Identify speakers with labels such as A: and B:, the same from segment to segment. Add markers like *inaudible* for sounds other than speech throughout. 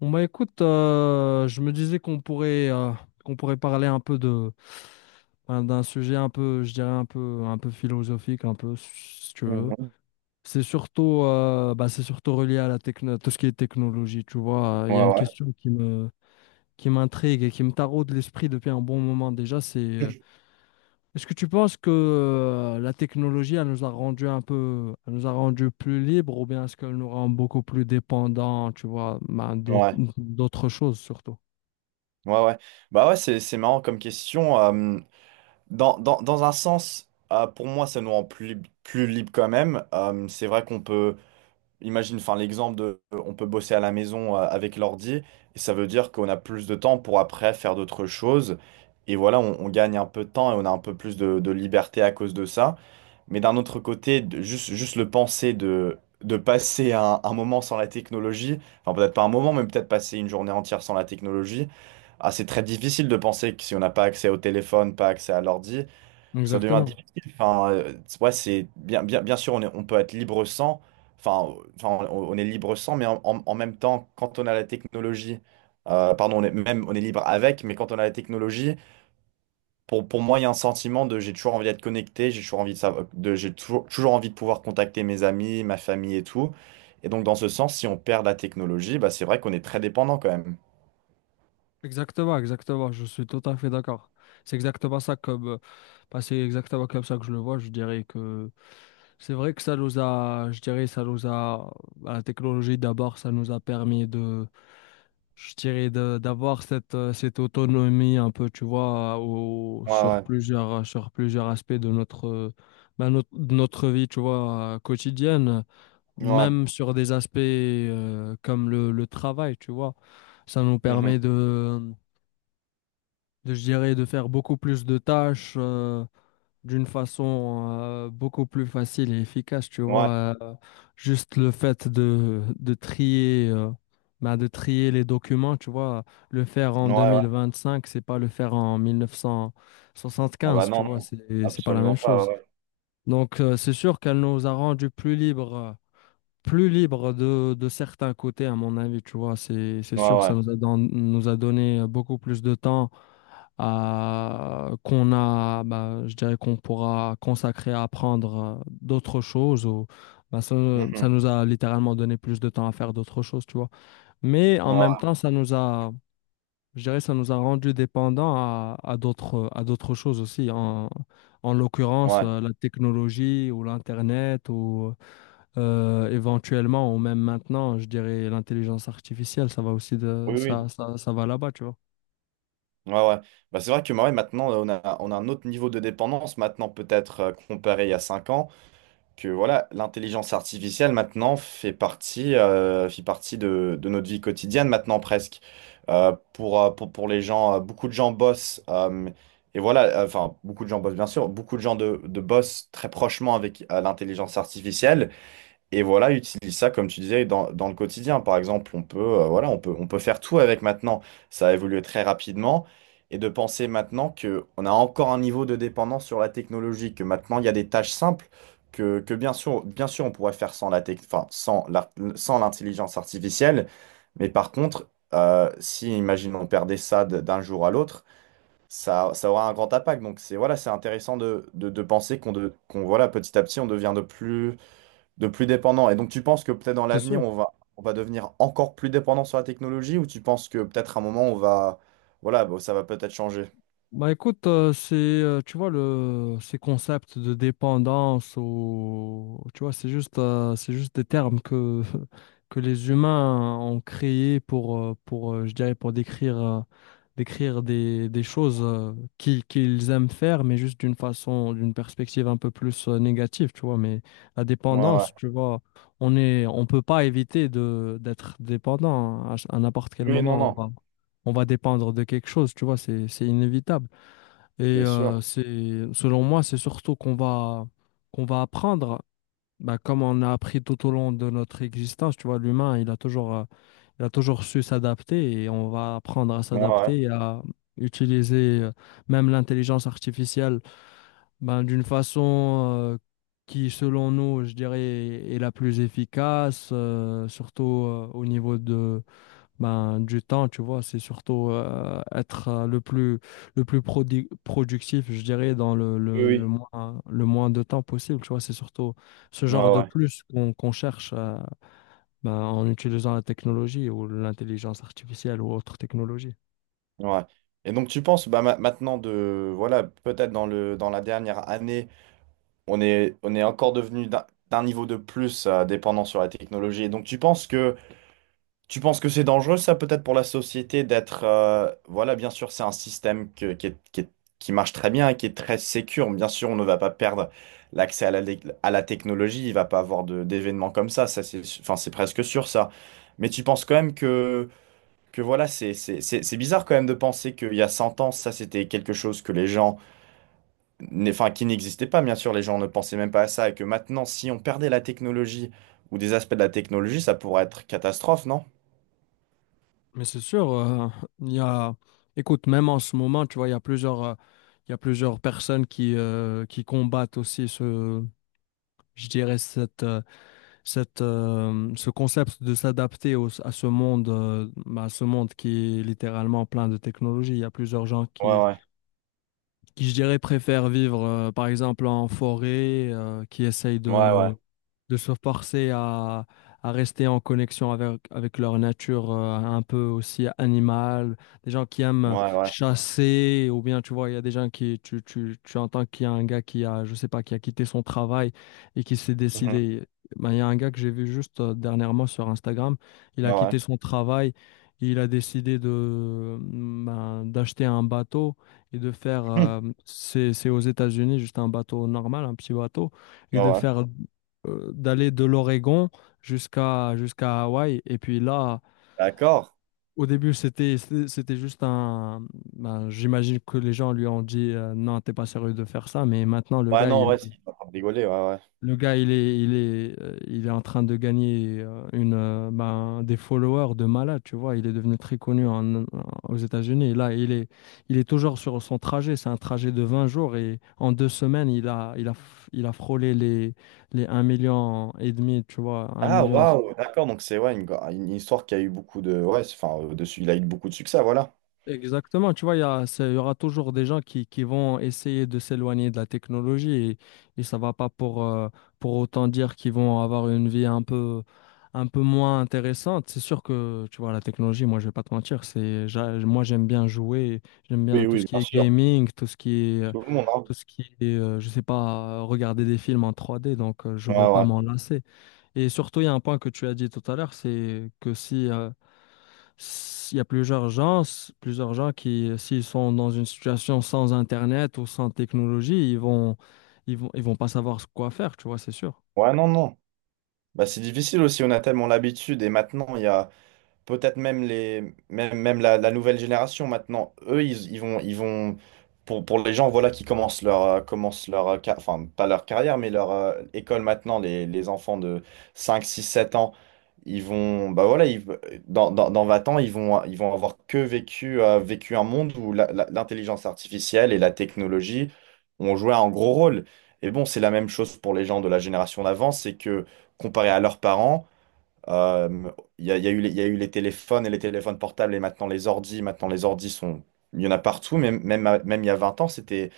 A: Bon bah écoute, je me disais qu'on pourrait parler un peu de enfin, d'un sujet un peu, je dirais un peu philosophique, un peu si tu veux.
B: Mhm.
A: C'est surtout bah, c'est surtout relié à la techno, tout ce qui est technologie, tu vois. Il y a
B: Ouais,
A: une
B: ouais,
A: question qui m'intrigue et qui me taraude l'esprit depuis un bon moment déjà. C'est est-ce que tu penses que la technologie elle nous a rendu un peu, elle nous a rendu plus libres ou bien est-ce qu'elle nous rend beaucoup plus dépendants, tu vois, bah,
B: ouais,
A: d'autres choses surtout?
B: ouais, ouais. Bah ouais, c'est marrant comme question. Dans un sens, pour moi, ça nous rend plus libre quand même. C'est vrai qu'on peut, imagine, enfin, l'exemple de, on peut bosser à la maison avec l'ordi, et ça veut dire qu'on a plus de temps pour après faire d'autres choses. Et voilà, on gagne un peu de temps et on a un peu plus de liberté à cause de ça. Mais d'un autre côté, juste le penser de passer un moment sans la technologie, enfin peut-être pas un moment, mais peut-être passer une journée entière sans la technologie, ah, c'est très difficile de penser que si on n'a pas accès au téléphone, pas accès à l'ordi, ça devient
A: Exactement.
B: difficile. Enfin, ouais, c'est bien, bien, bien sûr, on peut être libre sans, enfin, on est libre sans, mais en même temps, quand on a la technologie, pardon, même on est libre avec, mais quand on a la technologie, pour moi, il y a un sentiment de j'ai toujours envie d'être connecté, j'ai toujours envie de savoir, j'ai toujours envie de pouvoir contacter mes amis, ma famille et tout. Et donc, dans ce sens, si on perd la technologie, bah, c'est vrai qu'on est très dépendant quand même.
A: Exactement, exactement. Je suis tout à fait d'accord. C'est exactement ça comme, bah, c'est exactement comme ça que je le vois. Je dirais que c'est vrai que ça nous a, je dirais, ça nous a, bah, la technologie d'abord, ça nous a permis de, je dirais, d'avoir cette, cette autonomie un peu, tu vois,
B: Ouais, ouais,
A: sur plusieurs aspects de notre, bah, de notre vie, tu vois, quotidienne.
B: ouais,
A: Même sur des aspects comme le travail, tu vois. Ça nous
B: mhm,
A: permet de, je dirais, de faire beaucoup plus de tâches d'une façon beaucoup plus facile et efficace, tu
B: ouais,
A: vois. Euh, juste le fait de trier, bah, de trier les documents, tu vois. Le faire en
B: ouais, ouais.
A: 2025, c'est pas le faire en
B: Ah bah
A: 1975, tu
B: non,
A: vois.
B: non,
A: C'est pas la même
B: absolument pas,
A: chose.
B: ouais,
A: Donc, c'est sûr qu'elle nous a rendus plus libres. Plus libre de certains côtés, à mon avis, tu vois, c'est
B: ouais,
A: sûr, ça
B: ouais,
A: nous a, nous a donné beaucoup plus de temps à, qu'on a, bah, je dirais qu'on pourra consacrer à apprendre d'autres choses ou bah, ça,
B: mhm,
A: ça nous a littéralement donné plus de temps à faire d'autres choses, tu vois. Mais en même
B: ouais,
A: temps, ça nous a, je dirais, ça nous a rendu dépendants à d'autres choses aussi, en, en l'occurrence,
B: ouais,
A: la technologie ou l'Internet ou éventuellement, ou même maintenant, je dirais l'intelligence artificielle, ça va aussi de
B: oui, oui,
A: ça, ça, ça va là-bas, tu vois.
B: ouais, ouais. Bah, c'est vrai que ouais, maintenant, on a un autre niveau de dépendance maintenant, peut-être comparé il y a 5 ans. Que voilà, l'intelligence artificielle maintenant fait partie de notre vie quotidienne maintenant presque. Pour les gens, beaucoup de gens bossent, enfin beaucoup de gens bossent bien sûr, beaucoup de gens de bossent très prochement avec l'intelligence artificielle. Et voilà, utilise ça, comme tu disais, dans le quotidien. Par exemple, voilà, on peut faire tout avec maintenant. Ça a évolué très rapidement. Et de penser maintenant qu'on a encore un niveau de dépendance sur la technologie, que maintenant il y a des tâches simples, que bien sûr, on pourrait faire sans la tech- enfin, sans l'intelligence artificielle. Mais par contre, si, imaginons, on perdait ça d'un jour à l'autre, ça aura un grand impact. Donc c'est voilà, c'est intéressant de penser qu'on, voilà, petit à petit, on devient de plus dépendant. Et donc, tu penses que peut-être dans
A: C'est
B: l'avenir,
A: sûr.
B: on va devenir encore plus dépendant sur la technologie ou tu penses que peut-être à un moment, on va. Voilà, bah, ça va peut-être changer.
A: Bah écoute, c'est tu vois le ces concepts de dépendance ou tu vois c'est juste des termes que *laughs* que les humains ont créés pour je dirais pour décrire décrire des choses qu'ils qu'ils aiment faire mais juste d'une façon d'une perspective un peu plus négative, tu vois, mais la
B: Ouais, ouais.
A: dépendance, tu vois, on est on peut pas éviter de d'être dépendant à, à n'importe quel
B: Oui, non,
A: moment
B: non,
A: on va dépendre de quelque chose, tu vois, c'est inévitable et
B: c'est sûr.
A: c'est, selon moi, c'est surtout qu'on va apprendre, bah, comme on a appris tout au long de notre existence, tu vois, l'humain, il a toujours su s'adapter et on va apprendre à
B: Ouais, ouais.
A: s'adapter et à utiliser même l'intelligence artificielle ben, d'une façon qui, selon nous, je dirais, est la plus efficace, surtout au niveau ben, du temps, tu vois, c'est surtout être le plus productif, je dirais, dans le,
B: Oui, oui.
A: le moins de temps possible, tu vois, c'est surtout ce
B: Ouais,
A: genre de
B: ouais.
A: plus qu'on cherche ben, en utilisant la technologie ou l'intelligence artificielle ou autre technologie.
B: Ouais. Et donc, tu penses, bah, maintenant, voilà, peut-être dans la dernière année, on est encore devenu d'un niveau de plus dépendant sur la technologie. Et donc, tu penses que c'est dangereux, ça, peut-être pour la société d'être voilà, bien sûr, c'est un système qui marche très bien et qui est très sécure. Bien sûr, on ne va pas perdre l'accès à la technologie. Il va pas avoir d'événements comme ça. Ça, enfin, c'est presque sûr, ça. Mais tu penses quand même que voilà, c'est bizarre quand même de penser qu'il y a 100 ans, ça, c'était quelque chose que les gens enfin, qui n'existait pas, bien sûr. Les gens ne pensaient même pas à ça. Et que maintenant, si on perdait la technologie ou des aspects de la technologie, ça pourrait être catastrophe, non?
A: Mais c'est sûr, il y a, écoute, même en ce moment, tu vois, il y a plusieurs, il y a plusieurs personnes qui combattent aussi ce, je dirais, cette, cette, ce concept de s'adapter à ce monde, bah, ce monde qui est littéralement plein de technologies. Il y a plusieurs gens
B: Ouais,
A: qui,
B: ouais.
A: je dirais, préfèrent vivre, par exemple, en forêt, qui essayent
B: Ouais, ouais.
A: de se forcer à rester en connexion avec, avec leur nature, un peu aussi animale. Des gens qui aiment
B: Ouais, ouais.
A: chasser, ou bien, tu vois, il y a des gens qui, tu entends qu'il y a un gars qui a, je sais pas, qui a quitté son travail et qui s'est
B: Mhm.
A: décidé. Ben, il y a un gars que j'ai vu juste dernièrement sur Instagram, il
B: Ouais,
A: a
B: ouais.
A: quitté son travail, il a décidé de, ben, d'acheter un bateau et de faire,
B: *laughs*
A: c'est aux États-Unis, juste un bateau normal, un petit bateau, et
B: Hum.
A: de
B: Ouais, ouais.
A: faire, d'aller de l'Oregon jusqu'à Hawaï. Et puis là,
B: D'accord.
A: au début, c'était, c'était c'était juste un, ben, j'imagine que les gens lui ont dit, non, t'es pas sérieux de faire ça, mais maintenant,
B: Ouais, non, ouais, c'est pas pour rigoler, ouais, ouais.
A: le gars, il est, il est, il est en train de gagner ben, des followers de malade, tu vois. Il est devenu très connu aux États-Unis. Et là, il est toujours sur son trajet. C'est un trajet de 20 jours et en 2 semaines, il a, il a frôlé les 1,5 million, tu vois, un
B: Ah,
A: million
B: waouh, d'accord. Donc, c'est ouais, une histoire qui a eu beaucoup de. Ouais, enfin, il a eu beaucoup de succès, voilà.
A: Exactement, tu vois, il y aura toujours des gens qui vont essayer de s'éloigner de la technologie et ça va pas pour, pour autant dire qu'ils vont avoir une vie un peu moins intéressante. C'est sûr que, tu vois, la technologie, moi, je vais pas te mentir, c'est, moi, j'aime bien jouer, j'aime bien
B: Oui,
A: tout ce
B: oui,
A: qui
B: bien
A: est
B: sûr.
A: gaming, tout ce qui est,
B: Tout le monde, hein.
A: tout ce qui est, je sais pas, regarder des films en 3D, donc je
B: Ouais,
A: vais pas
B: ouais.
A: m'en lasser. Et surtout, il y a un point que tu as dit tout à l'heure, c'est que si il y a plusieurs gens, plusieurs gens qui, s'ils sont dans une situation sans Internet ou sans technologie, ils vont, ils vont pas savoir quoi faire, tu vois, c'est sûr.
B: Ouais, non, non. Bah, c'est difficile aussi, on a tellement l'habitude. Et maintenant, il y a. Peut-être même même la nouvelle génération maintenant eux ils vont pour les gens voilà qui commencent leur enfin pas leur carrière mais leur école maintenant, les enfants de 5, 6, 7 ans ils vont bah voilà, dans 20 ans ils vont avoir que vécu un monde où l'intelligence artificielle et la technologie ont joué un gros rôle, et bon c'est la même chose pour les gens de la génération d'avant, c'est que comparé à leurs parents. euh, il y a eu les téléphones et les téléphones portables et maintenant les ordis. Maintenant, les ordis sont. Il y en a partout, même il y a 20 ans, c'était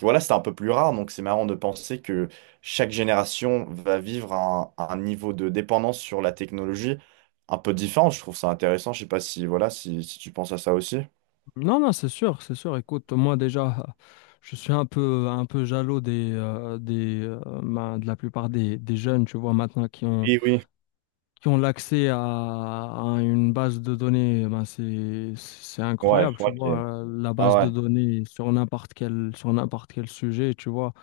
B: un peu plus rare. Donc, c'est marrant de penser que chaque génération va vivre un niveau de dépendance sur la technologie un peu différent. Je trouve ça intéressant. Je sais pas si, voilà, si tu penses à ça aussi.
A: Non, non, c'est sûr, c'est sûr. Écoute, moi déjà, je suis un peu jaloux des, ben, de la plupart des jeunes, tu vois, maintenant
B: Oui, oui.
A: qui ont l'accès à une base de données. Ben, c'est
B: Ouais, je
A: incroyable, tu
B: crois que.
A: vois, la
B: Ah
A: base de
B: ouais.
A: données sur n'importe quel sujet, tu vois.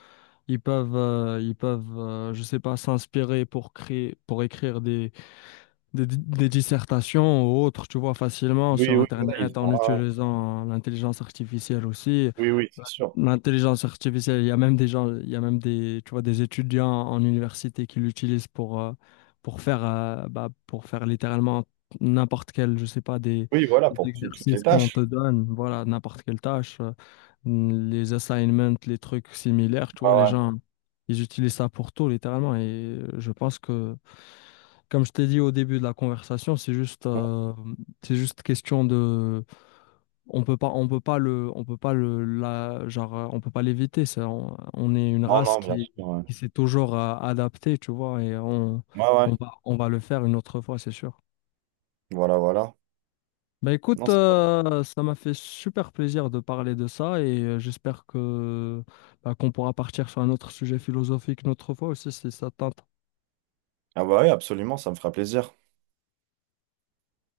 A: Ils peuvent, je sais pas, s'inspirer pour créer, pour écrire des, des dissertations ou autres, tu vois, facilement
B: Oui,
A: sur
B: oui, voilà,
A: Internet en
B: ah ouais.
A: utilisant l'intelligence artificielle aussi.
B: Oui, oui, c'est sûr.
A: L'intelligence artificielle, il y a même des gens, il y a même des, tu vois, des étudiants en université qui l'utilisent pour faire, bah, pour faire littéralement n'importe quel, je sais pas,
B: Oui, voilà,
A: des
B: pour toutes les
A: exercices qu'on
B: tâches.
A: te donne, voilà, n'importe quelle tâche. Les assignments, les trucs similaires, tu vois,
B: Ah
A: les
B: ouais.
A: gens, ils utilisent ça pour tout, littéralement. Et je pense que, comme je t'ai dit au début de la conversation, c'est juste question de, on peut pas on peut pas genre, on peut pas l'éviter. On est une
B: Non,
A: race
B: non, bien sûr. Ouais,
A: qui s'est toujours adaptée, tu vois, et on,
B: ouais. Ouais.
A: on va le faire une autre fois, c'est sûr.
B: Voilà, voilà.
A: Bah écoute,
B: Non, c'est vrai.
A: ça m'a fait super plaisir de parler de ça et j'espère que bah, qu'on pourra partir sur un autre sujet philosophique une autre fois aussi si ça t'intéresse.
B: Ah bah oui, absolument, ça me fera plaisir.